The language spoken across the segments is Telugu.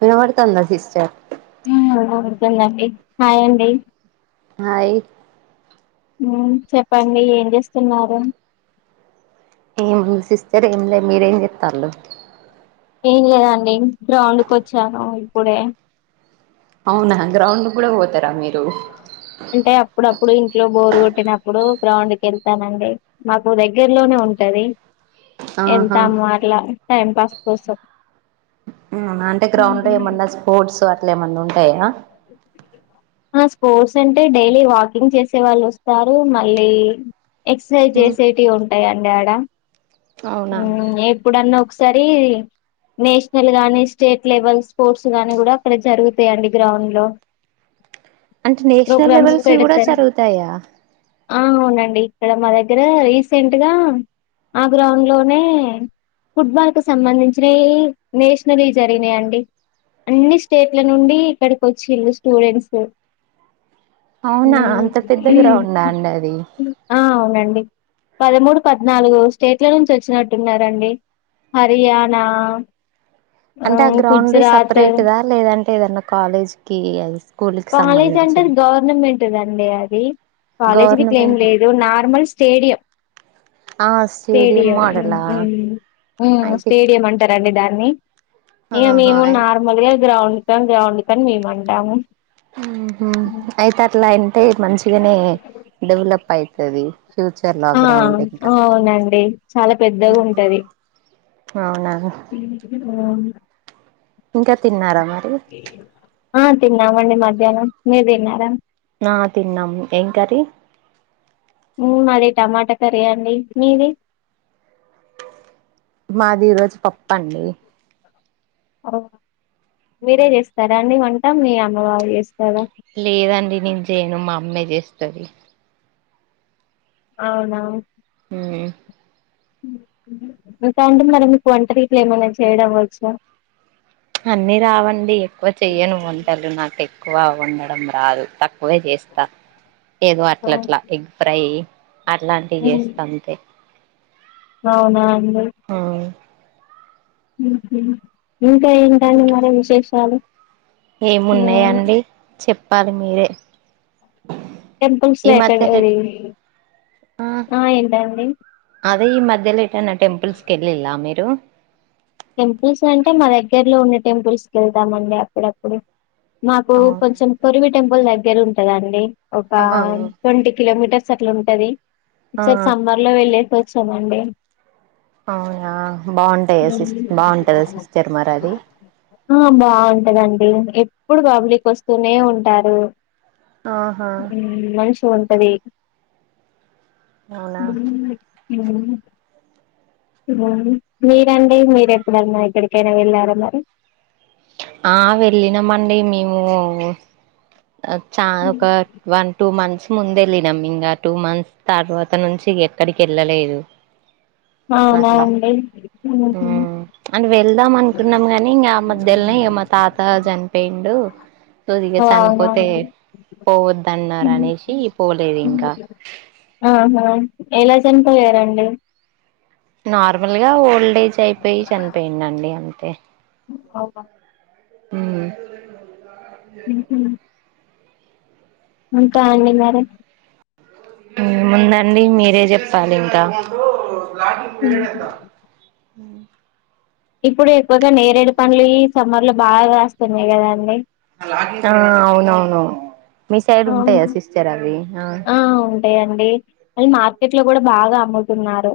వినబడుతుందా సిస్టర్? ఉ అవుతుందండి హాయండి హాయ్ మ్ చెప్పండి ఏం చేస్తున్నారు? ఏం సిస్టర్ ఏం లే మీరేం చెస్తళు? ఏం లేదండి గ్రౌండ్కి వచ్చాను ఇప్పుడే అవునా గ్రౌండ్ కూడా పోతారా మీ అంటే అప్పుడప్పుడు ఇంట్లో బోరు కొ ట్టినప్పుడు గ్రౌండ్ క వెళ్తానండి మాకు దగ్గర్లోనే ఉంటది. ఆహా ఎద్దామర్లా టైం పాస్ కోసం అవునాండి గ్రౌండ్ లో ఏమన్నా స్పోర్ట్స్ అట్లా ఏమన్నా ఉంటాయా? అ స్పోర్ట్స్ అంటే డైలీ వాకింగ్ చేసే వాళ్ళు వస్తారు మళ్ళీ ఎక్ససైజ్ చేసేటివి ఉంటాయండి ఆడ అవునా ఊ ఎప్పుడన్నా ఒక సరి నేషనల్ గానీ, స్టేట్ లెవెల్ స్పోర్ట్స్ గానీ కూడా అక్కడ జరుగుతాయండి గ్రౌండ్ లో. అంటే నేషనల్ ప్రోగ్రామ్స్ లెవెల్స్వి కూడా పెడతారు జరుగుతాయా? ఆ అవునండి ఇక్కడ మా దగ్గర రీసెంట్గా ఆ గ్రౌండ్ లోనే ఫుట్బాల్ కు సంబంధించినవి నేషనల్వి జరిగినాయండి. అన్ని స్టేట్ల నుండి ఇక్కడికి వచ్చిళ్ళు స్టూడెంట్స్ ఊ అవునా అంత పెద్ద మ్ గ్రౌండా అండి అది ఆ రండి పదమూడు, పద్నాలుగు స్టేట్ల నుంచి వచ్చినట్టున్నారండి. హర్యాణ అంటే ఆ గ్రౌండ్ సపరేట్ దా లేదంటే ఏదన్నా కాలేజ్ కి అది స్కూల్ కి కాలేజ్ అంటే అది సంబంధించింది గవర్నమెంట్దండి అది కాలేజీకిట్ ఏం గవర్నమెంట్ లేదు నార్మల్ స్టేడియం ఆ స్టేడియం మోడలా మ్ ఉమ్ అయితే స్టేడియం అంటారండి దాన్ని ని ఇంగ ఆహా మేము అయితే నార్మల్ గా గ్రౌండ్ కని గ్రౌండ్ కని మేము అంటాము ఉమ్. అయితే అట్లా అంటే మంచిగనే డెవలప్ అయితది ఫ్యూచర్ లో ఆ గ్రౌండ్ ఇంకా అవునండి చాలా పెద్దగుంటది అవునా ఉహు అవును ఇంకా తిన్నారా మరి ఆ తిన్నామండి మధ్యాహ్నం మీరు తిన్నారా ఆ తిన్నాం ఏం కర్రి మాది టమాటా కర్రీ అండి మీది మాది ఈ రోజు పప్పండి మీరే చేస్తారా అండి వంటా మీ అమ్మవాల్ చేస్తారా లేదండి నేను చేయను మా అమ్మే చేస్తది అవునా హ్మ్ ఇంకా అంటే మరి మీ వంటరి ఇట్లా ఏమైనా చేయడం వచ్చా అన్ని రావండి ఎక్కువ చెయను వంటలు నాకు ఎక్కువ వండడం రాదు తక్ క్కువే చేస్తా ఏదో అట్లట్లా ఎగ్ ఫ్రై అట్లాంటివి చేస్త అంతే అవునం ఆ ఇంకా ఏంటండి మరి విశేషాలు ఏమున్నాయండి చెప్పాలి మీరే టెంపుల్స్ ఈ లో ఎక్కడ మధ్యలో అది ఎట్ ఆ ఏంటండి అదే ఈ మధ్యలో ఎటైన టెంపుల్స్ కి ఏలిల్లా మీరు టెంపుల్స్ అంటే మా దగ్గరలో ఉన్న టెంపుల్స్ కి ఎళ్తామండి అప్పుడప్పుడు మాకు అవునా కొంచెం పోరివి టెంపుల్ దగ్గర ఉంటదండి ఒక ఆ ట్వంటీ కిలోమీటర్స్ అట్ల ఉంటది ఆ సరి సమ్మర్ లో వెళ్ళేసోచ్చామండి అవునా బాగుంటాయ సిస్ బాగుంటదా సిస్టర్ మరి అది కదండి ఎప్పుడు బబ్లిక్ వస్తూనే ఉంటారు ఆహా మంచిగుంటది అవునా హ్మ్ మీరండి మీరేప్పుడన్నా ఎక్కడికైనా వెళ్ళారా మరి ఆ వెళ్ళినమండి మేము చాన ఒక వన్ టూ మంత్స్ ముందేళ్ళినం ఇంకా టూ మంత్స్ తర్వాత నుంచి ఎక్కడికి ఎళ్ళలేదు అవునా అట్ల అండి ఉహు. అని వెళ్దాం అనుకున్నాం గాని ఇంగ అమ్ మధ్యలనే ఇగ మా తాత చనిపోయిండు సో ఇగ అవునా చనిపోతే అండి పోవద్దన్నారనేసి పోలేదు ఇంకా అహ చనిపోయారా అండి నార్మల్గా ఓల్డ్ ఏజ్ అయిపోయి చనిపోయిండండి అంతే అవునా ఉ ఇంకా అండి మరి. ఏముందండి మీరే చెప్పాలి ఇంకా. లాంటి పిరియడ్ పెడతా. ఇప్పుడు ఎక్కువగా నేరేడు పండులు సమ్మర్ లో బాగా వస్తున్నాయి కదాండి. ఆహ్ అవునవును. మీ సైడ్ ఉంటాయా సిస్టర్ అవి ఆహ్. ఇవి మార్కెట్ లో కూడా బాగా అమ్ముతున్నారు.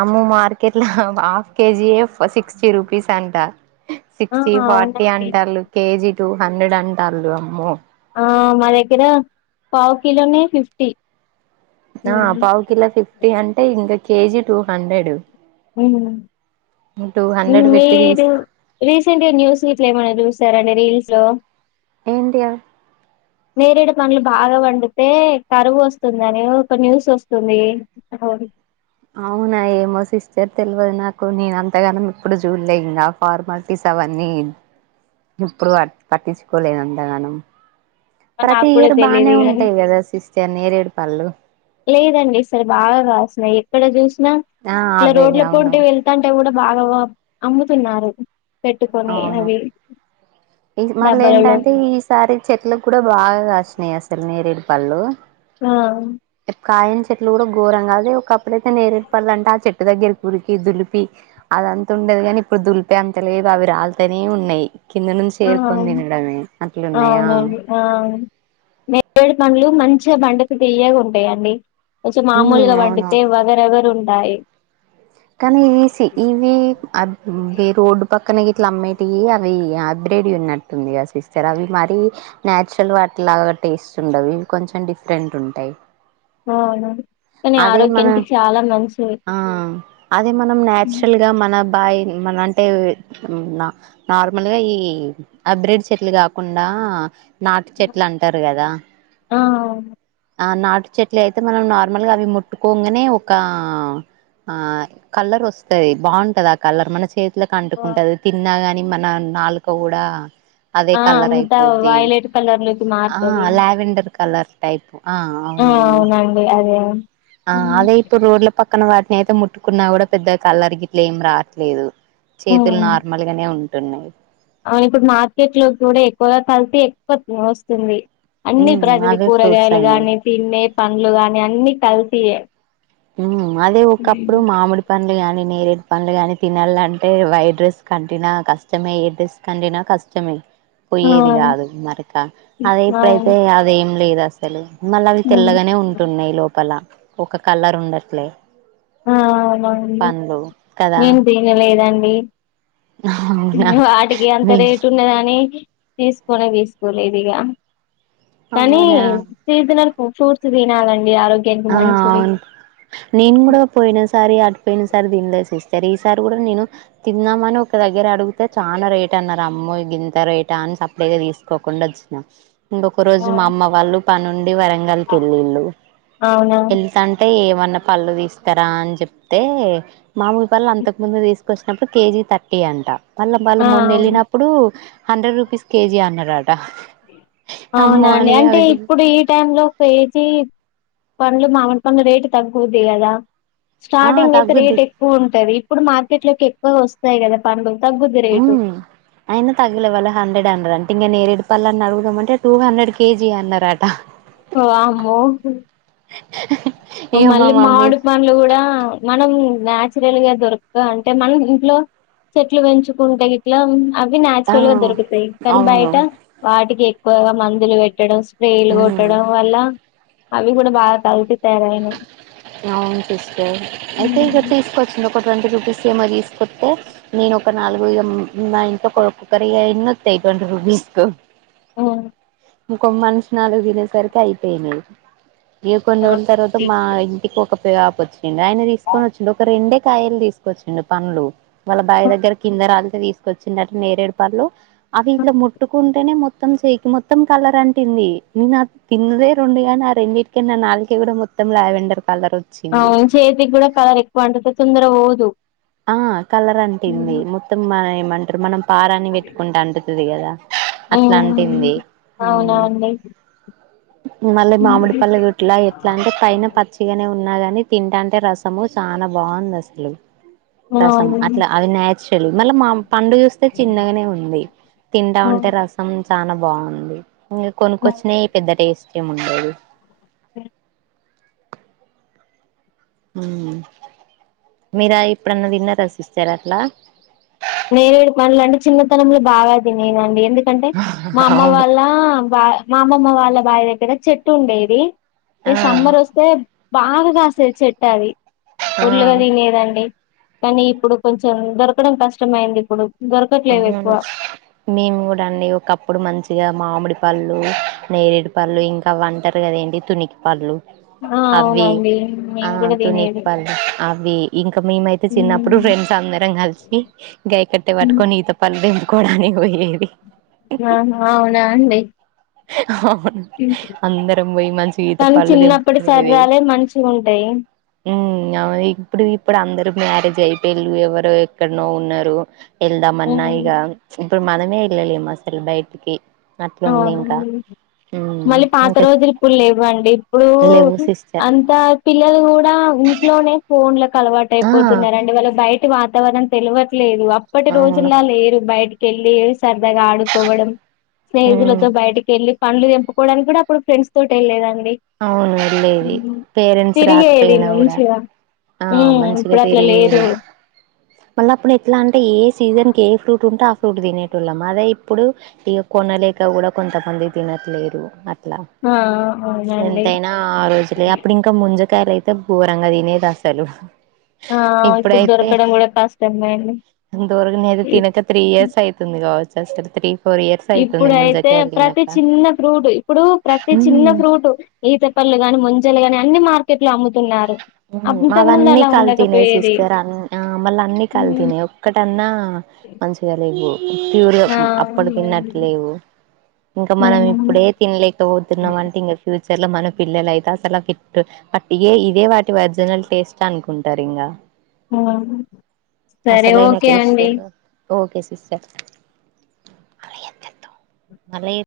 అమ్మో మార్కెట్ లో హాఫ్ కేజీయే సిక్స్టీ రూపీస్ అంటా. ఆ సిక్స్టీ ఫార్టీ అవునండి అంటంళు కేజీ టూ హండ్రెడ్ అంటళ్ళు అమ్మో. ఆహ్ మా దగ్గర పావు కీలోనే ఫిఫ్టీ. ఆహ్ పావుకిలో ఫిఫ్టీ అంటే ఇంకా కేజీ టూ హండ్రెడ్. ఉమ్. టూ హండ్రెడ్ పెట్టి మీరు తీసుకు రీసెంట్గా న్యూస్ ఇట్లేమన్నా చూసార అంటే రీల్స్. పోం ఏంటి అవి ఏడేడ ప్రాబ్లం. బాగా పండితే కరువు వస్తుందని ఒక న్యూస్ వస్తుంది. అవునా ఏమో సిస్టర్ తెలువదు నాకు నేను అంతగానం ఎప్పుడు చూడలేదు ఆ ఫార్మాలిటీస్. అవన్నీ ఎప్పుడు పట్టించుకోలేదు అంతగానం. ప్రతి నాకు కూడా ఇయర్ బానే తెలీదు గాని ఉంటాయి కదా సిస్టర్ నేరేడు పళ్ళు. లేదండి ఈ సారి బాగా కాసిన్నాయి ఎక్కడ చూసినా ఆ ఇలా అవే రోడ్ల అవును పోంటీ వెళ్తాంటే కూడా. బాగా బ అమ్ముతున్నారు పెట్టుకొని అవి. ఈస్ మళ్ళ డబ్బాలలో. ఏందంటే ఈసారి చెట్లకు కూడా బాగా కాసినాయి అసలు నేరేడు. పండ్లు. ఆ! కాయని చెట్లు కూడా ఘోరం కాదు ఒక అప్పుడైయితే నేరేడు పండాలంటే ఆ చెట్టు దగ్గరికి. ఉరికి దులిపి అదంత ఉండేది కానీ ఇప్పుడు దులిపి అంత లేదు అవి రాలుతనే ఉన్నాయి. కింద నుంచి ఆ! ఎరుకొని తినడమే అట్లున్నాయా ఆహ్. అవునండి. ఆ! నేరేడు పండ్లు మంచిగా బండికి తీయ్యగా ఉంటాయండి. కొచ్చు ఉమ్ మామూలుగా అవునా పండితే వగరువగరు ఉంటయి. కానీ ఇవి ఇవి అ రోడ్డు పక్కన ఇగ ఇట్లా అమ్మేటివి అవి. హైబ్రెడ్వి ఉన్నట్టుందిగా సిస్టర్ అవి మరీ నచురల్ వాటి లాగా టేస్ట్ ఉండవివి కొంచం. కొంచం డిఫరెంట్ ఉంటాయి. అవును కానీ అదే మన ఆరోగ్యానికి చాలా మంచిది. ఆ అదే మనం నాచురల్ గా మన బాయ్. మన అంటే నార్మల్గా ఈ హబ్రిడ్ చెట్లు కాకుండా. నాటు చెట్లు అంటారు కదా ఆ ఆహ్ నాటు చెట్లు అయితే. అయితే మనం నార్మల్ గా అవి ముట్టుకోంగానే ఒక ఆహ్. కలర్ వస్తది బాగుంటది ఆ కలర్ మన చేతిలకి అంటుకుంటది తిన్నాగాని. కాని మన నాలుక కూడా. అదే ఆ కలర్ అంతా అయిపోద్ది వైలెట్ కలర్ లోకి మారుతది ఆహ్ లావెండర్ కలర్. ఆహ్ ఆ అవునవును అవునండి అదే ఆహ్ అదే ఇప్పుడు రోడ్ల పక్కన వాడ్. చేతో ముట్టుకున్నా కూడా పెద్ద కలర్ గిట్లు ఏం రావట్లేదు చేతులు నార్మల్ గానే ఉంటా. ఉంటున్నాయి. రైతు మార్కెట్ లో కూడా ఎక్కువగా కల్తీ ఎక్కువ వస్తుంది. అన్ని ఉమ్ ప్రతి అవే ఫ్రూట్స్ కూరగాయలు అయినాయి గాని తిన్నే పండ్లు గాని అన్ని కల్తీయే. ఉమ్ అదే ఒకప్పుడు మామిడి పండ్లు కానీ నేరేడు. పండ్లు గాని తినాలంటే వైట్ డ్రెస్ కి అంట్టినా కష్టమే ఏ డ్రెస్కంట్టినా కష్టమే. ఆ పోయేది కాదు మరక అదే ఇప్పుడైతే అవును అదేం లేదు అసలు మళ్ళ అవి ఉమ్. తెల్లగనే ఉంటున్నాయి లోపల ఒక కలర్ ఉండట్లే ఆ అవునండి పండ్లు కదా నేను తినలేదండి అవునా వాటికి అంత మీ రేటు ఉన్నదని తీసకొనే తీసుకోలేదు ఇగా కనీ అవునా సీజనల్ ఫ్రూట్స్ తినాలండి ఆరోగ్యానికి ఆ మంచిది అవును నేను కూడా పోయిన సారి ఆపోయిన సారి తినలేసీ సరే ఈసారి కూడ నేను తిన్నామని ఒక దగ్గర అడుగుతే చాలా రేట్ అన్నారు అమ్మో గింత రేటా అన్ సప్పుడుగ్ తీసుకోకుండా వొచ్చిన ఇంకొక రోజు మా అమ్మ వాళ్ళు పన్ ఉండి వరంగల్ ఎల్లిల్లు అవునా ఏమన్నా పళ్ళు తీస్తర అని చెప్తే మామూలు పండ్లు అంతకు ముందు తీస్ వచ్చినప్పుడు కేజీ థర్టీ అంట మళ్ళా వాళ్ళు ఆ మొన్న వెళ్ళినప్పుడు హండ్రెడ్ రూపీస్ కేజీ అన్నడు ఆడు అవునాండి అంటే అవి ఇప్పుడు ఈ టైమ్ లో కేజీ పండ్లు మామిడి పండ్లు రేటు తగ్కువవుంది కదా ఆ స్టార్టింగ్ అయితే రేట్ తగ్గుద్ది ఎక్కువ ఉంటది ఇప్పుడు మార్కెట్ లోకి ఎక్కువ వస్తయి కద పండ్లు తగ్గుద్ది రేటు హ్మ్ అయిన తగ్లే వాళ్ళు హండ్రెడ్ హండ్ర అండి ఇంగ నేరేడి పండల్ని అడుగుమంటే టూ హండ్రెడ్ కేజీ అన్నారట వామ్మో ఇగ మా మళ్ళీ మమ్మీ మామిడి పండ్లు కూడా మనం నాచురల్ గా దొరక అంటే మనం ఇంట్లో చెట్లు పెంచుకుంటే గిట్ల అవి ఆ నాచురల్ గా దొరుకుతాయి కానీ అవును బయట వాటికి ఎక్కువగ మందులు పెట్టడం రైళ్లు ఉమ్ కొట్టడం వల్ల అవి కూడ బా కల్తీ తయారయినాయి అవును సిస్టర్ అయితే ఇగ తీసుకొచ్చింది ఒక ట్వంటీ రూపీస్ ఏమో తీసుకొత్తే నేను ఒక నాలుగు ఏం మా ఇంట్లో కుక్కర్ ఎన్నొతయి ట్వంటీ రూపీస్ కు హ్మ్ ఇంకొ మనిషి నాలుగు తిరేసరికి అయిపోయినాయీ ఈంక కొన్ని రోజుల తర్వాత మా ఇంటికి ఒక పెదబాపు వచ్చిండా ఆయన తీసుకొని వచిండు ఒక రెండే కాయలు తీసుకొచ్చిండు పండ్లు వాళ్ళ బాయి దగ్గర కిందరాలితే తీసుకొచ్చిందిట నేరేడు పళ్లు అవి ఇట్ల ముట్టుకుంటేనే మోత్ మొత్తం చేయి కి మొత్తం కలర్ అంటింది నాకూ తిన్నదే రెండుగానీ నా రెండింటికన నాలుకే కూడా మొత్ తం లావెండర్ కలర్ వచ్చింది అవు చేతికి కూడ కలర్ ఎక్కువ అంటతే తొందర పొదు ఆ కలర్ అంటింది మొత్తం మన ఏమంటారు మనం పారానీ పెట్టుకుంటే అంటుతది కద అట్ల అంటింది అవునా హ్మ్ అండి మళ్ళీ మామిడి పళ్ళు గుట్లా ఎట్లా అంటే పైన పచ్చిగనే ఉన్నాగా తింట అంటే రసము చాలా బాగుంది అసలు రసం అట్లా అవును అది నే నాచురల్ మళ్ళ పండు చూస్తే చిన్నగనే ఉంది తింటా ఉంటే రసం చాలా బాగుంది ఇంగ కొను కొచ్చినయి పెద్ద టేస్ట్ ఏం ఉండదూ మీరా ఎప్పుడన్న తిన్నార సిస్టర్ అట్లా నేరెడు పండ్లు అంటే చిన్నతనంలో బాగ తినేనండి ఎందు కంటే మా అమ్మ అవును వాళ్ళ బా మా అమ్మమ్మ వాళ్ళ బాయి దగ్గర చెట్టు ఉండేది ఏ ఆ సమ్మర్ వస్తే బాగా కాస్తది చెట్టు అది ఆ ఫుల్ గా తినేదండి కానీ ఇప్పుడు కొంచెం దొరకడం కష్టమయిందిప్పుడు అవును మేము కూడా అండి ఒకప్పుడు మంచిగా మామిడి పళ్ళు నేరేడి పళ్ళు ఇంకా అవ్వంటరు కద ఏంటి తునికి పళ్ళు ఆ అవ్వి అవునండి ఆ మేము కూడా తునికి తినేది పల్ అవ్వి ఇంక మేమైతే చిన్నప్పుడు మ్మ్. ఫ్రెండ్స్ అందరం కలిసి గయ కట్టె పట్టుకొని ఈత పళ్లు దెంపుకోవడాని పోయేది ఆహా అవునా అండి అవును అందరం పోయి మంచిగ ఈత కానీ పళ్ళు చిన్నప్పటి తెంపుకునేది సరదాలే మంచిగుంటాయి ఉ అవును ఇప్పుడు ఇప్పుడు అందరు మ్యారేజ్ అయిపోయిళ్ళు ఎవరో ఎక్కడనో ఉన్నారు ఎళ్దామన్నా ఇగ మ్మ్. ఇప్పుడు మనమే ఎల్లలేము అసల్ బయట్కి అట్లుంది ఇంకా అవును మళ్ళీ పాత ఇంకా రోజులు ఇప్పుడు లేవండి ఇప్పుడు లేవు సిస్టర్ అంత పిల్లలు కూ త ఇంట్లోనే ఫోన్లకు అలవాటు ఆ అయిపోతున్నారండి వాళ్ళ బయటి వాతావరణం తెలువట్లేదు అప్పటి అవును రోజుల్లా లేరు బయటికి ఎల్లి సరదాగా ఆడుకోవడం స్నేహితులతో ఉమ్ బయటకి ఎళ్ళి పండ్లు తెంపుకోవడానికి కూడా అప్పుడు ఫ్రెండ్స్ తోటి వెళ్లేదం అవును వెళ్లేది పేరెంట్స్ తిరిగేది రాకపోయినా కూడా మంచిగా ఆ ఉమ్ మంచిగా ఇప్పుడు అట్లా తిరిగి లేదు మళ్ళప్పుడు ఎట్లా అంటే ఏ సీజన్ కె ఏ ఫ్రూట్ ఉంటే ఆ ఫ్రూటు తినేటోల్లం అదే ఇప్పుడు ఇగ కొనలేక కూడా కొంతమంది తినట్లేరు అ ఆ అవునండి ఎంతైనా ఆ రోజులే అప్పుడు ఇంకా ముంజకాయలు అయితే ఘోరంగా తినేది అసలు ఆ ఇప్పుడు దొరకడం కూడా కష్టమైంది దొరగనేది తినక త్రీ ఇయర్స్ అయితుంది కావచ్చు అసలు త్రీ ఫోర్ ఇయర్స్ అయితుంది ఇప్పుడయితే ముంజకాయలు ప్రతి తినక చిన్న ఫ్రూట్ ఇప్పుడు ప్రతి చిన్న ఉమ్ ఫ్రూట్ ఈతపళ్ళు గాని ముంజలు గాని అన్ని మార్ తున్నారు అవన్నీ కల్తీనే సిస్టర్ అ ఆ మళ్ళ అన్ని కల్తీనే ఒక్కటన్నా మంచిగా లెవ్వు ప్యూరు ఆ అప్పడు తిన్నట్ లేవు ఇంకా మనం ఇప్పుడే తినలేకపోతున్నాం అంటే ఇంకా ఫ్యూచ చర్లో మన పిల్లలయితే అసల కిట్టు ఇగే ఇదే వాటి ఒరిజినల్ టేస్ట్ అనుకుంటారు ఇంగ ఎవరు సరే ఓకే టేస్ట్ అండి తెల్వదు ఓకే సిస్టర్ మల